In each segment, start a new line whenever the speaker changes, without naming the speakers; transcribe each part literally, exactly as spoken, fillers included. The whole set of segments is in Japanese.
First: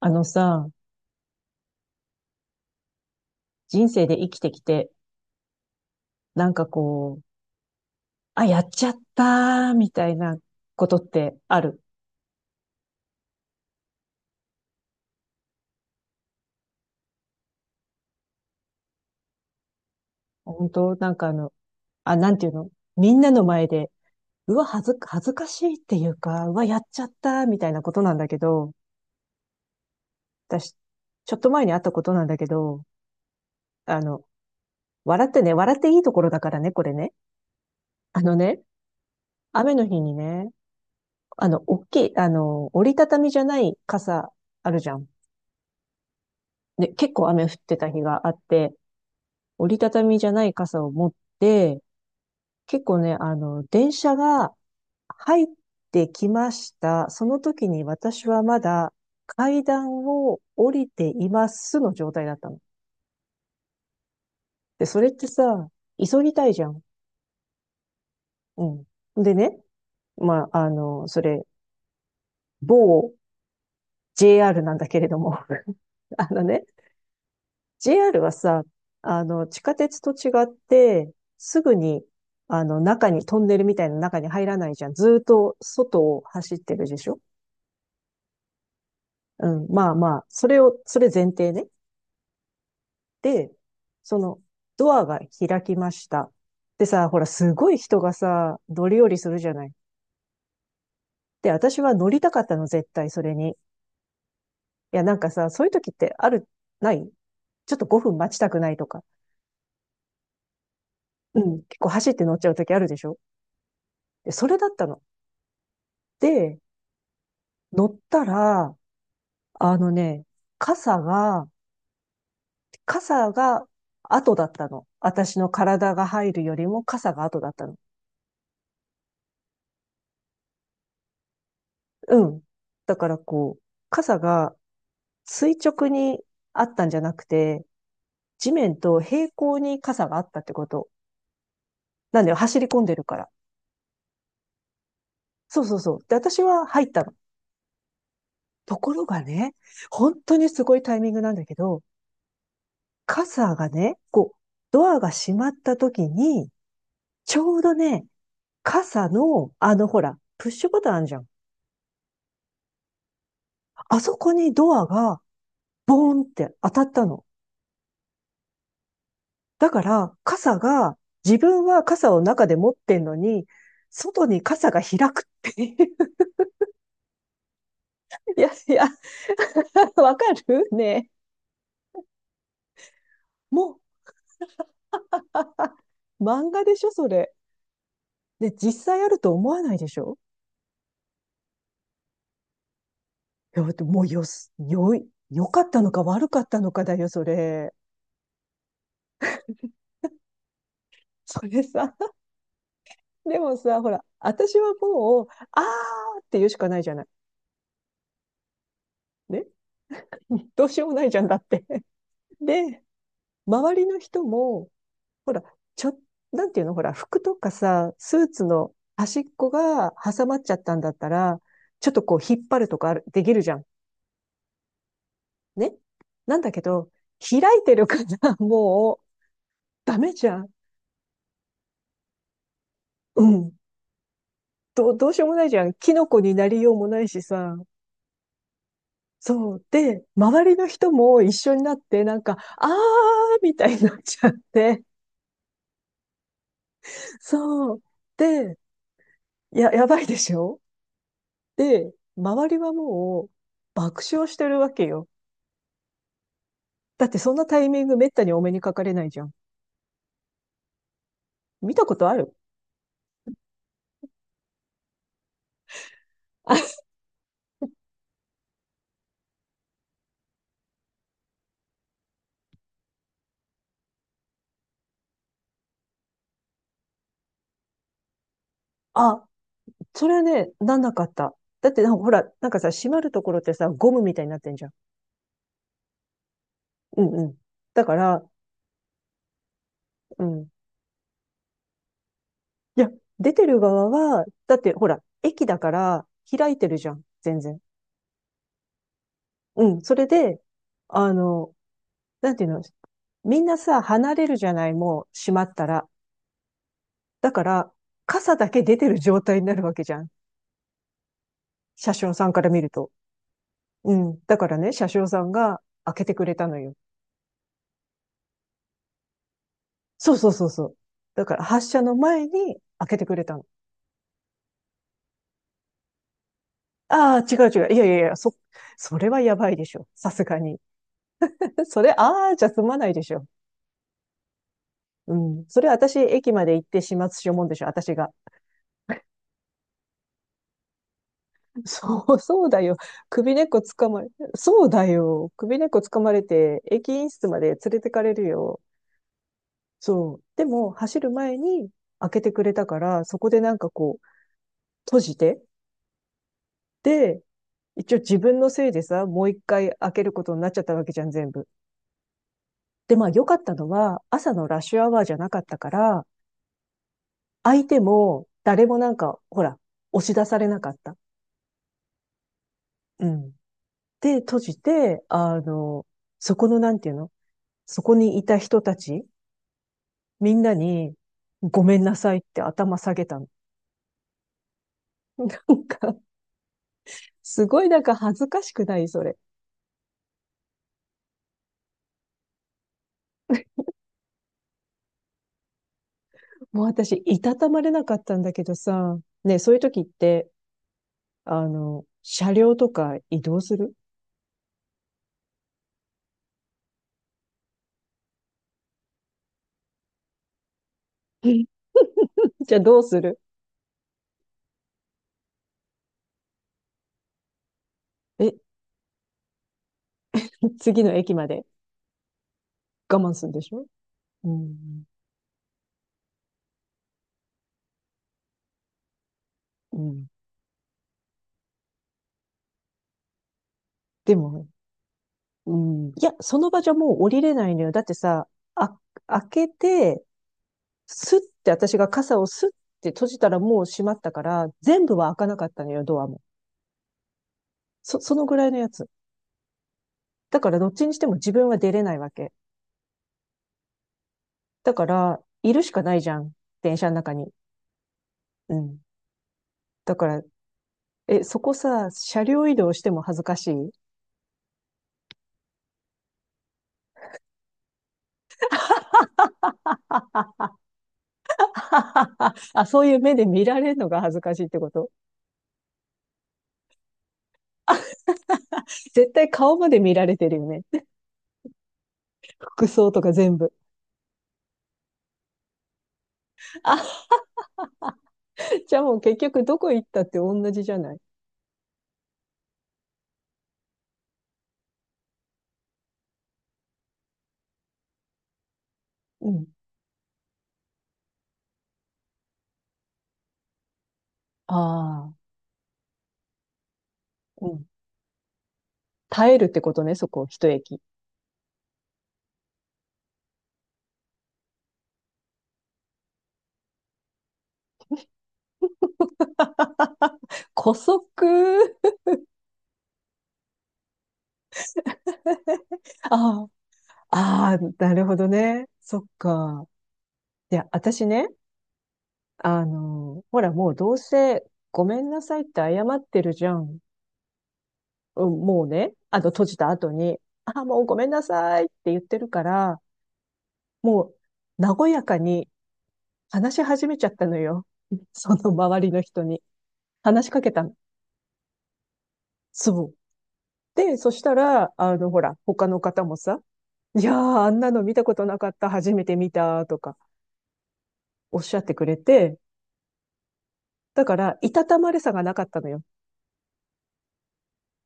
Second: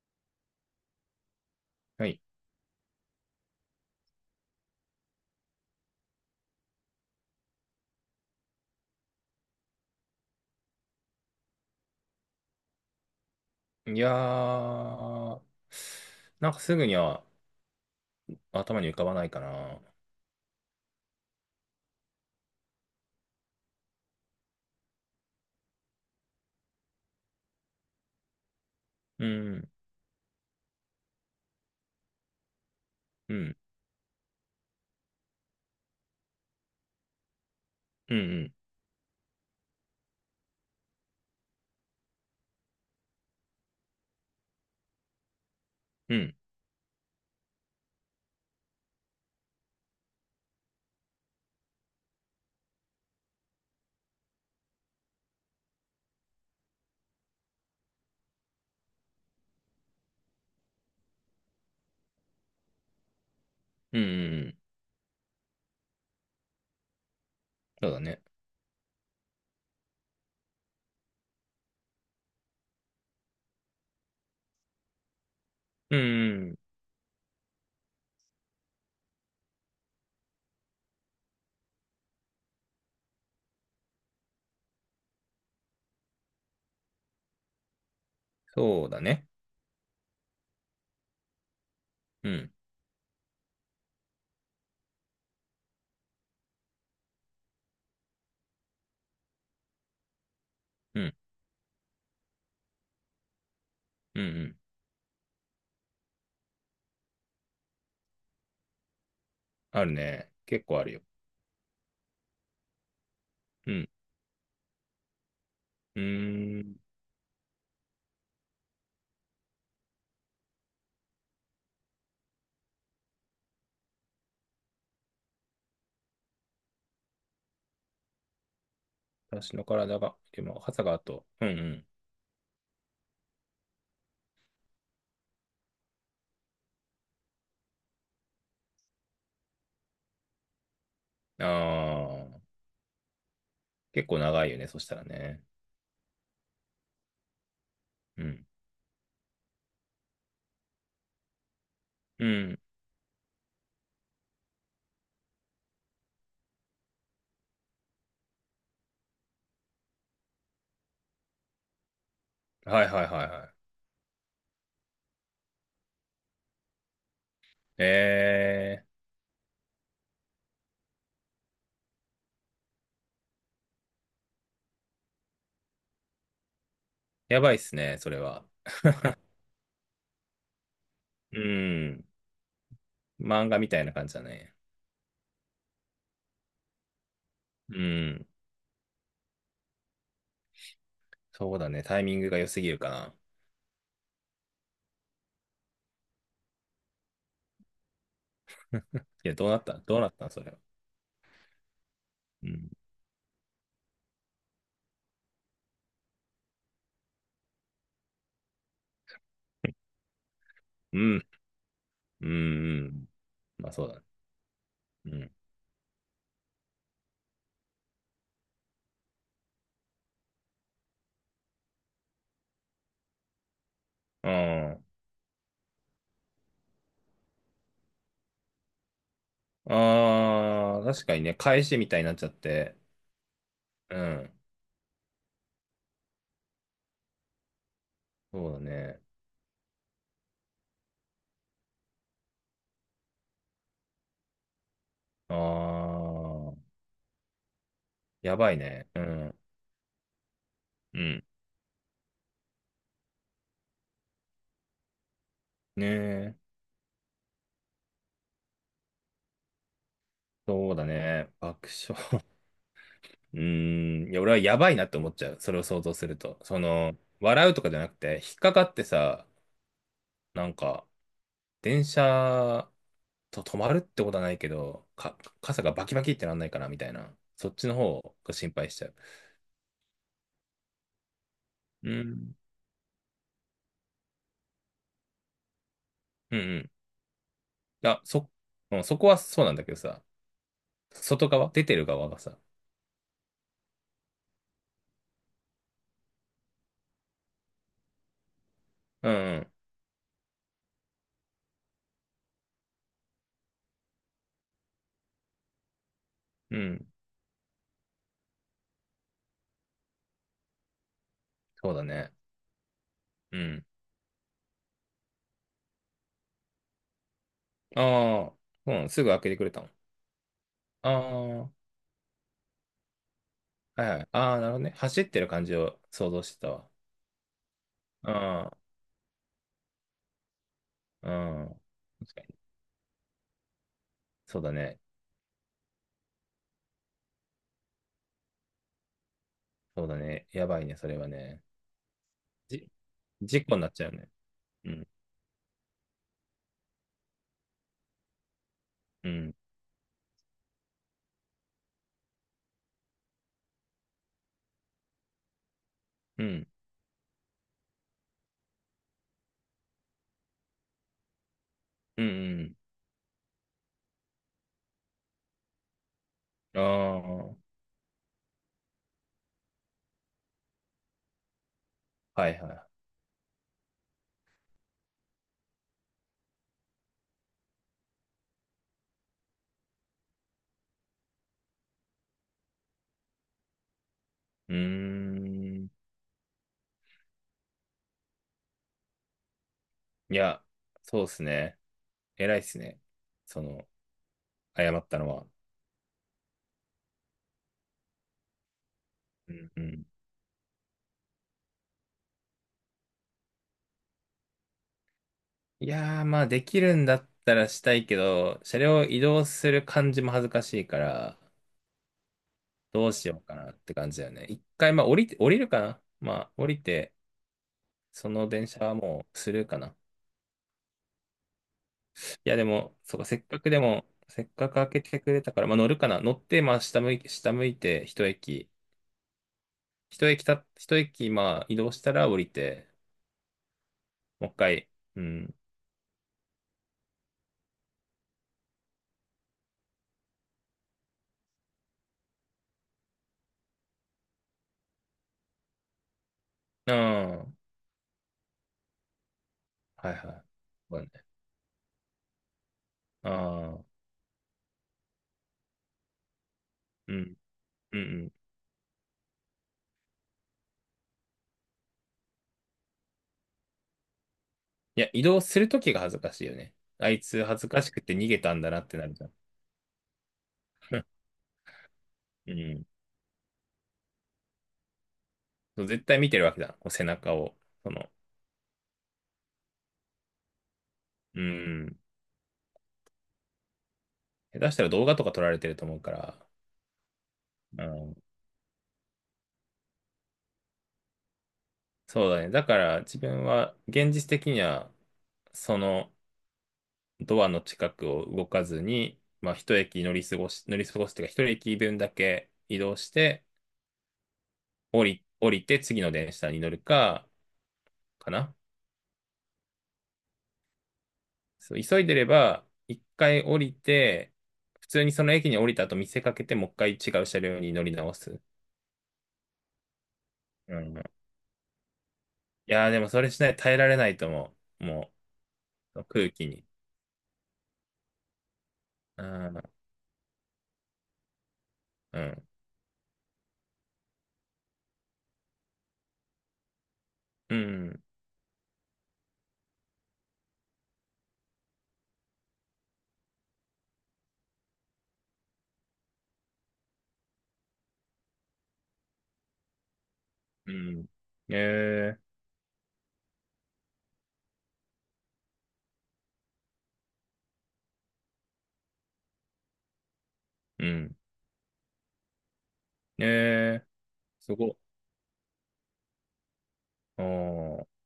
あのさ、
はい。
人生で生きてきて、なんかこう、あ、やっちゃったー、みたいなことってある？
いやー、なんかすぐには頭に浮かばないかな。
本当なんかあの、あ、なんていうのみんなの前で、うわ、恥ず、恥ずかしいっていうか、うわ、やっちゃったー、みたいなことなんだけど、
うん、
私、ちょっと前にあったことなんだけど、
うん、
あの、笑ってね、笑っていいところだからね、これね。
うん、う
あの
ん、
ね、雨の日にね、あの、大きい、あの、折りたたみじゃない傘あるじゃん。
うん、
で、結構雨降ってた日があって、折りたたみじゃない傘を持って、結構ね、あの、電車が入ってきました。その時に私はまだ階段を降りていますの状態だったの。
うん、うんうん。
で、それってさ、急ぎたいじゃん。
そうだね。
うん。でね、まあ、あの、それ、某 ジェイアール なんだけれども、
うん、
あの
うん。
ね、ジェイアール はさ、あの、地下鉄と違って、すぐに、あの、中に、トンネルみたいな中に入らないじゃん。ずーっと外を走ってるでしょ
そうだね。
う？ん、まあまあ、それを、それ前提ね。
うん、
で、その、ドアが開きました。でさ、ほら、すごい人がさ、乗り降りするじゃない。
うん、
で、私は乗りたかったの、絶対、それに。い
うん、うん。
や、なんかさ、そういう時ってある、ないちょっとごふん待ちたくないとか。
あるね。結構あるよ。
うん、結構走って乗っちゃう時あるでしょ
うん、
で、それだったの。
う
で、
ーん。
乗ったら、あのね、傘が、傘が後だったの。私の体が入るよりも傘が後だったの。
私の体が、でも、傘があと、うん、
うん。だからこう、傘が垂直にあったんじゃなくて、地面と平行に傘があったってこと。
うん。あ
なんだよ、
ー、
走り込んでるから。
結構長いよね、そしたらね。
そうそうそう。で、私は入ったの。
うん、
ところがね、本当にすごいタイミングなんだけど、
うん。
傘がね、こう、ドアが閉まった時に、ちょうどね、傘の、あの、ほら、プッシュボタンあるじゃん。
はいはいはいはい。
あそこにドアが、ボーンって当たったの。
ええ
だから、傘が、自分は傘を中で持ってんのに、外に傘が開くっていう。
ー、やばいっすね、それ
い
は。
やいや、わかるねえ。
うん、漫画み
も
た
う、
いな感じだね。
漫画でしょ、それ。
うん。
で、実際あると思わないでしょ
そうだね。タイミングが良すぎるかな。
いや、だってもうよす、よい、良かったのか悪かったのかだよ、それ。
いや、どうなったどうなったんそれは。
それさ、
うん。
でもさ、ほら、私はもう、あーって言うしかないじゃない。ね。どうしようも
う
ないじゃん
ん。
だって。
うん。
で、
うん。まあ、
周
そ
り
うだ
の
ね。
人も、ほら、ちょ、なんていうの、ほら、服とかさ、スーツの端っこが挟まっちゃったんだったら、ちょっとこう引っ張るとかあるできるじゃん。
うん。ああ。
ね。なんだけど、開いてるから もうダメじゃん。
ああ、確かにね、返しみたいになっちゃって。
うん。
うん。
どう、どうしようもないじゃん。キノコになりようもないしさ。
そうだね。
そう。で、周りの人も一緒になって、なんか、あーみたいになっちゃって。
ああ。
そう。
やば
で、
いね。うん。
や、やばいでしょ
うん。
で、周りはもう爆笑してるわけよ。
ねえ。
だってそんなタイミングめったにお目にかかれないじゃん。
そうだね。爆
見たこと
笑。
ある？
うーん。いや、俺はやばいなって思っちゃう。それを想像すると。その、笑うとかじゃなくて、引っかかってさ、なんか、電車、と、止まるってことはないけど、か、傘がバキバキってなんないかなみたいな。そっちの方が心配しちゃう。
あ、それはね、なんなかった。だってな
う
んかほら、
ん。
なんかさ、閉まるところってさ、ゴムみたいになってんじゃん。
うんうん。い
うんうん。だか
や、
ら、
そ、うんあそうんそこはそうなんだけどさ、
うん。
外側、出てる側がさ。
いや、出てる側は、だってほら、駅だから開いてるじゃん。全然。
うん
うん。それで、あの、なんていうの、みんなさ、離れるじゃない、もう閉まったら。
うん。うん。
だから、傘だけ出てる状態になるわけじゃん。
そうだ
車
ね。
掌さんから見ると。
うん。
うん。だからね、車掌さんが開けてくれたのよ。
ああ、うん、すぐ開けてくれたの？
そうそうそうそう。
ああ、
だから
は
発車の前に開けてくれたの。
いはい。ああ、なるほどね。走ってる感じを想像してたわ。
ああ、違う違う。いやいやいや、そ、
あ
それはやばいでしょ。さすがに。
あ、うん。
それ、
確か
あ
に。
あ、じゃ済まないでしょ。
そうだね。
うん。それ私、駅まで行って始末しようもんでしょ、私が。
そうだね。やばいね、それはね。
そう、そうだ
じ、
よ。首根
事
っ
故
こ
にな
つ
っち
か
ゃう
まれ、
ね。
そう
う
だ
ん、
よ。首根っこつかまれて、駅員室まで連れてかれるよ。
うん、
そう。でも、走る前に開けてくれたから、そこでなんかこう、閉じて、
うん、
で、一応自分のせいでさ、もう一回開けることになっちゃったわけじゃん、全部。
うん、うん。
で、まあ良かったのは、朝のラッシュアワーじゃなかったから、
ああ、は
相手も誰もなんか、ほら、押し出されなかった。
いは
うん。で、閉じて、あの、そこのなんていうのそこにいた人たち、みんなに、ごめんなさいって頭下げたの。
い。うー
なん
ん。
か、すごいなんか恥ずかしくない？それ。
いや、そうですね。偉いっすね。その、謝ったのは。
もう私、いたたまれなかったんだけどさ、
う
ね、
ん
そういう
う
時っ
ん。
て、あの、車両とか移動する？
いやー、まあ、できるんだったらしたいけど、車両を移動する感じも恥ずかしいから、
じゃあどう
どう
す
し
る？
ようかなって感じだよね。一回、まあ、降りて、降りるかな。まあ、降りて、その
え、
電車はもうスルーかな。
次の駅まで
いや、でも、
我
そうか、
慢
せ
す
っ
るんで
か
し
くで
ょ
も、せっ
う
かく開け
ん。
てくれたから、まあ、乗るかな。乗って、まあ、下向い、下向いて、一駅。
うん。
一駅た、一駅、まあ、移動したら降りて、
で
もう一
も、
回、うん。
うん。いや、その場じゃもう降りれないのよ。だってさ、あ、開けて、スッて私が傘をスッって閉じたらもう閉まったから、全部は開かなかったのよ、ドアも。
ああ、
そ、そのぐらいのやつ。
はいはい。
だからどっ
そうだ
ちにし
ね。
ても自分は出れないわけ。
ああ、
だから、いるしかないじゃん。電車
う
の中
ん、
に。
うん、うん。
うん。だから、え、そこさ、車両移動しても恥ずかしい？
いや、移動するときが恥ずかしいよね。あいつ恥ずかしくて逃げたんだなってなるじゃん。うん。
あ、そういう目で見られるのが恥ずかしいってこと？
そう、絶対見てるわけだ。こう背中を。その、
絶対顔まで見られてるよね。
うん。
服装とか全部。
下手したら動画とか撮られてると思うから、
あ、
うん。
じゃあもう結局どこ行ったって同じじゃない？
そうだね。だから、自分は、現実的には、その、ドアの近くを動かずに、
う
まあ、
ん。
一駅乗り過ごし、乗り過ごすというか、一駅分だけ移動して、降り、
あ
降りて次の電車に乗るか、
あ、うん。
かな。
耐えるってことね、そこ、一駅。
そう、急いでれば、一回降りて、普通にその駅に降りた後見せかけて、もう一回違う車両に乗り直す。う
古
ん。い
速。
やー、でもそれしない耐えられないと思う。もう、空気に。
ああ、ああ、なるほどね。そ
う
っ
ん。
か。いや、私ね、
うん。
あの、ほらもうどうせごめんなさいって謝ってるじゃん。
うん。
うん、もうね、あの、閉じた後に、あ、もうごめんなさいって言ってるから、もう、和やかに話し始めちゃったのよ。その周りの人に。話しかけ
う
たの。
ん。えー、
そう。で、そしたら、あの、ほら、他の方もさ、いやー、あんなの見たことなかった、初めて見た、とか、
うん。
おっしゃってくれて、
えー、
だか
す
ら、
ご
い
っ。
たたまれさがなかったのよ。
おー、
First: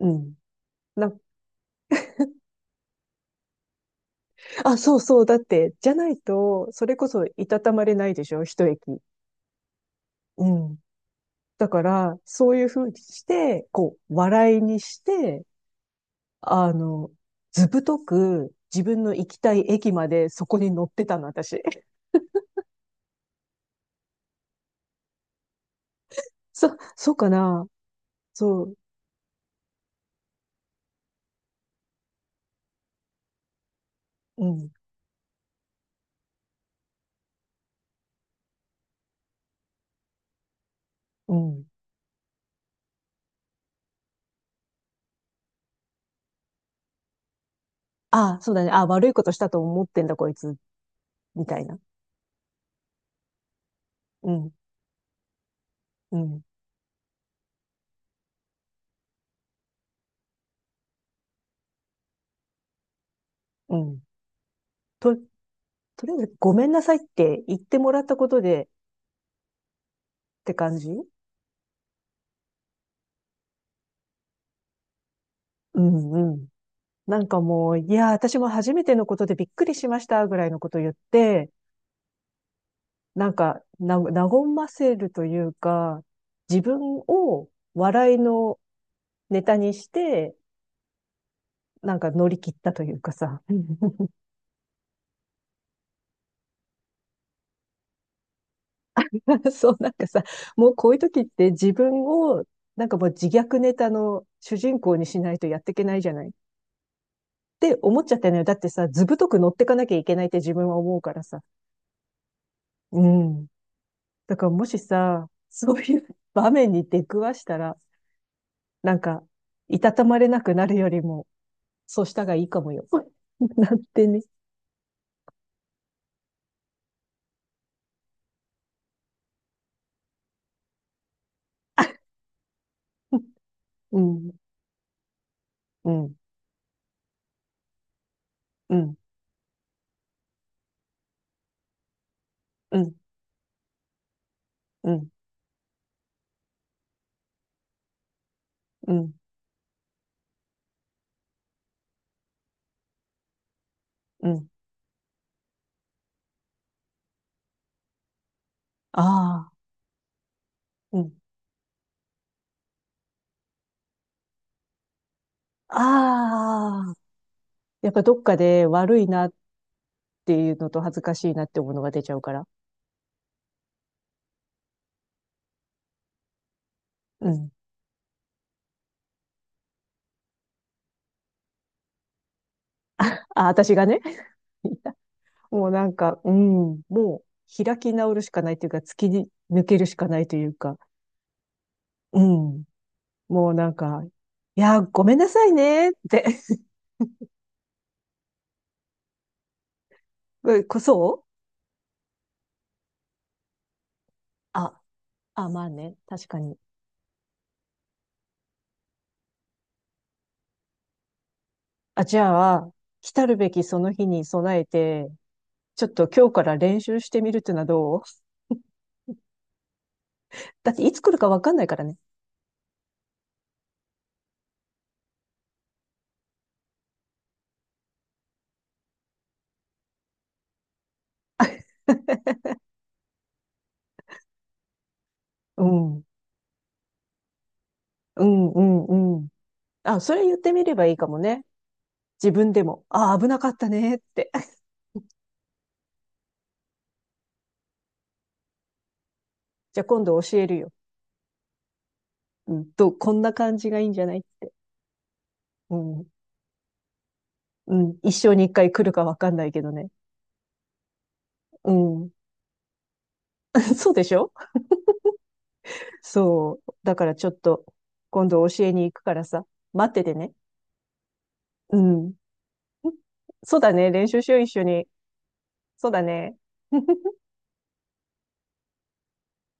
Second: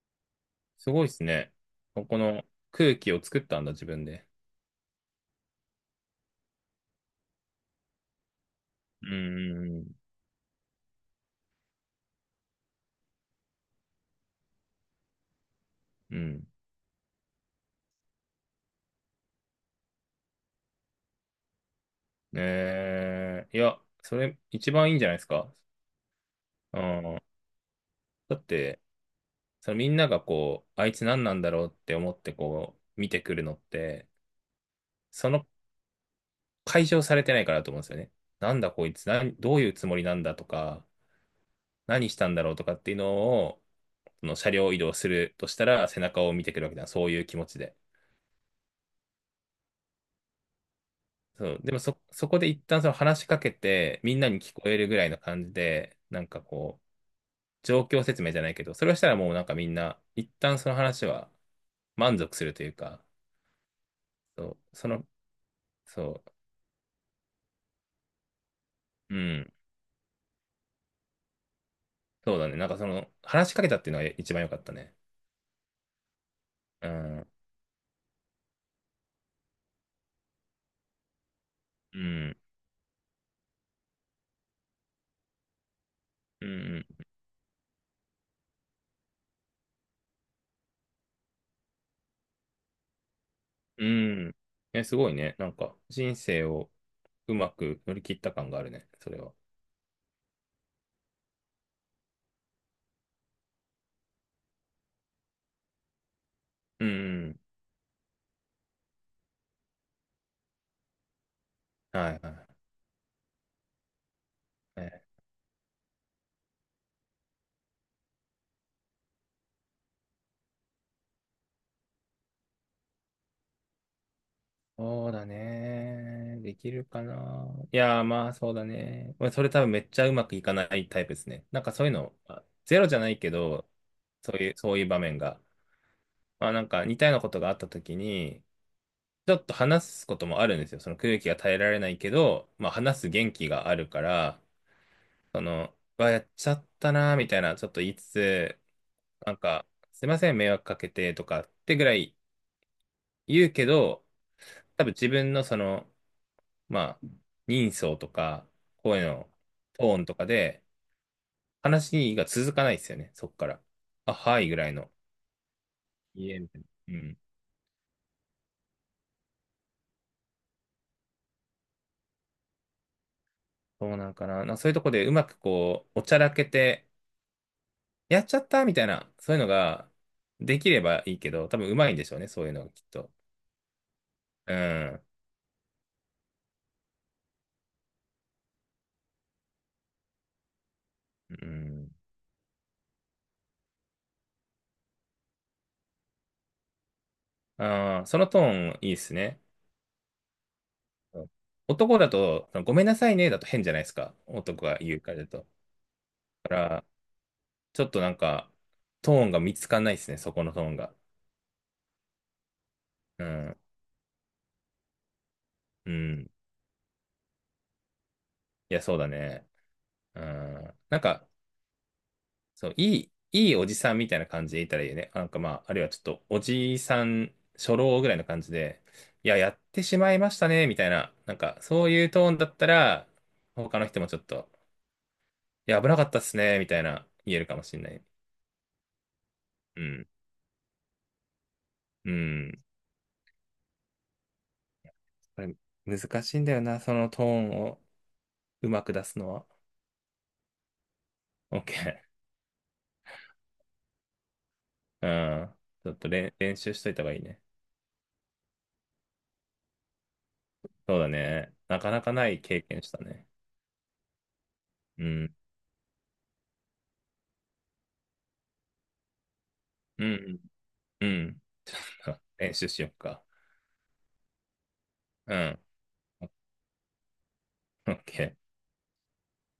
うん。
すごい
な、
ですね。ここの空気を作ったんだ、自分で。
あ、そうそう、だって、じゃないと、それこそいたたまれないでしょ、一駅。
うん、
うん。だから、そういうふうにして、こう、笑いにして、
うん。
あの、ずぶとく自分の行きたい駅までそこに乗ってたの、私。
えー、いや、それ一番いいんじゃないですか。
そ、
う
そう
ん。
かな？
だっ
そう、
て、そのみんながこう、あいつ何なんだろうって思ってこう、見てくるのって、
うん、
その解消されてないからだと思うんですよね。なんだこいつ、なんどういうつもりなんだとか、
うん。
何したんだろうとかっていうのを、その車両移動するとしたら、背中を見てくるわけだ。そういう気持ちで。
ああ、そうだね。ああ、悪いことしたと思ってんだ、こいつ、み
そ
た
う、
い
で
な。
もそ、そこで一旦その話しかけて、みんな
う
に
ん、
聞こえるぐらいの感じで、
う
なんか
ん、
こう、状況説明じゃないけど、それをしたらもうなんかみんな、一旦その話は満足するというか、
うん。
そう、その、
と、とりあえ
そ
ず、ごめんなさいって言ってもらったことで
う、うん、
って感じ？
そうだね。なんかその、話しかけたっていうのが一番良かったね。
うん、うん。
う
な
ん、
んかもう、いや、私も初めてのことでびっくりしました、ぐらいのこと言って、
うん、
なんか、な、和ませるというか、
う
自分
ん、
を笑いのネタにして、なんか乗り切ったというかさ。
うん。え、すごいね。なんか、人生をうまく乗り切った感があるね、それは。
そう、なんかさ、もうこういう時って自分を、なんかもう自虐ネタの主人公にしないとやっていけないじゃないっ
うん、うん。
て思っちゃったのよ。だってさ、図太く乗ってかなきゃいけないって自分は思うからさ。
はい、は
うん。だからもし
い。
さ、そういう場面に出くわしたら、なんか、いたたまれなくなるよりも、そうしたがいいかもよ。なってね。
そうだね。できるかな。いやー、まあそうだね。まあそれ多分めっちゃうまくいかないタイプですね。なんかそういうの、まあゼロじゃないけど、
うん、
そういう、そういう場面が。
うん、
まあなんか似たようなことがあった時に、
うん、うん、
ちょっと話すこともあるんですよ。その空気が耐えられないけど、まあ
うん、
話す元気があるから、その、うわ、やっちゃったなーみたいな、ちょっと言いつつ、
うん、
なんか、すいません、迷惑かけてとかってぐらい言うけど、
うん。
多分自分のその、まあ、人相とか、声の
ああ、
トーンとかで、
うん。
話が続かないですよね、そこから。あ、はいぐらいの。いいえ、みたい
ああ、
な。うん。
やっぱどっかで悪いなっていうのと恥ずかしいなって思うのが出ちゃうから。
そうなんかな。なそういうとこでうまくこう、おちゃらけて、
うん。
やっちゃったみたいな、そういうのができればいいけど、多分うまいんでしょうね、そういうのがきっと。
あ、私がね。
う
いや
ん。
もうなんか、うん、もう開き直るしかないというか、突き抜けるしかないというか、
うん。
うん。もうなんか、いや、ごめんなさいねって。
ああ、そのトーンいいですね。
こ
う
そう、
ん。男だと、ごめんなさいね、だと変じゃないですか。男が
あ、
言うからだと。
あ、まあね。確か
だか
に。
らちょっとなんか、トーンが見つかんないですね、そこのトーンが。
あ、じゃあ、来
う
たるべ
ん。
きその日に備えて、ちょっ
う
と今
ん。
日から練習してみるっていうのはどう？
いや、そうだね。う
だっ
ん。
てい
な
つ
ん
来るか
か、
わかんないからね。
そう、いい、いいおじさんみたいな感じでいたらいいよね。なんかまあ、あるいはちょっと、おじさん、初老ぐらいの感じで、いや、やってしまいましたね、みたいな。なんか、そういうトーンだったら、他の人もちょっと、
う
いや、危なか
ん。
ったっすね、みたいな、言えるかもしれない。
うん、うん、うん。
う
あ、
ん。
それ言ってみればいいかもね。
う
自分
ん。
でも。あ、危なかったねって。
これ、難しいんだよな、そのトーンをうまく出すのは。
じゃあ今度教えるよ。
OK。
うん、と、こんな感じがいいんじゃないって。
うん。
う
ちょっ
ん。
と練、練習しといた方がいいね。
うん。一生に一回来るかわかんないけどね。
そうだね。
う
なかな
ん。
かない経験したね。
そうでしょ？
うん。
そう。だからちょっと、今度教えに行くからさ。待って
う
てね。
ん。うん。ち
う
ょ
ん。
っと練習しよっか。
そうだね。練習しよう、一緒に。
うん。
そうだね。
オッケー。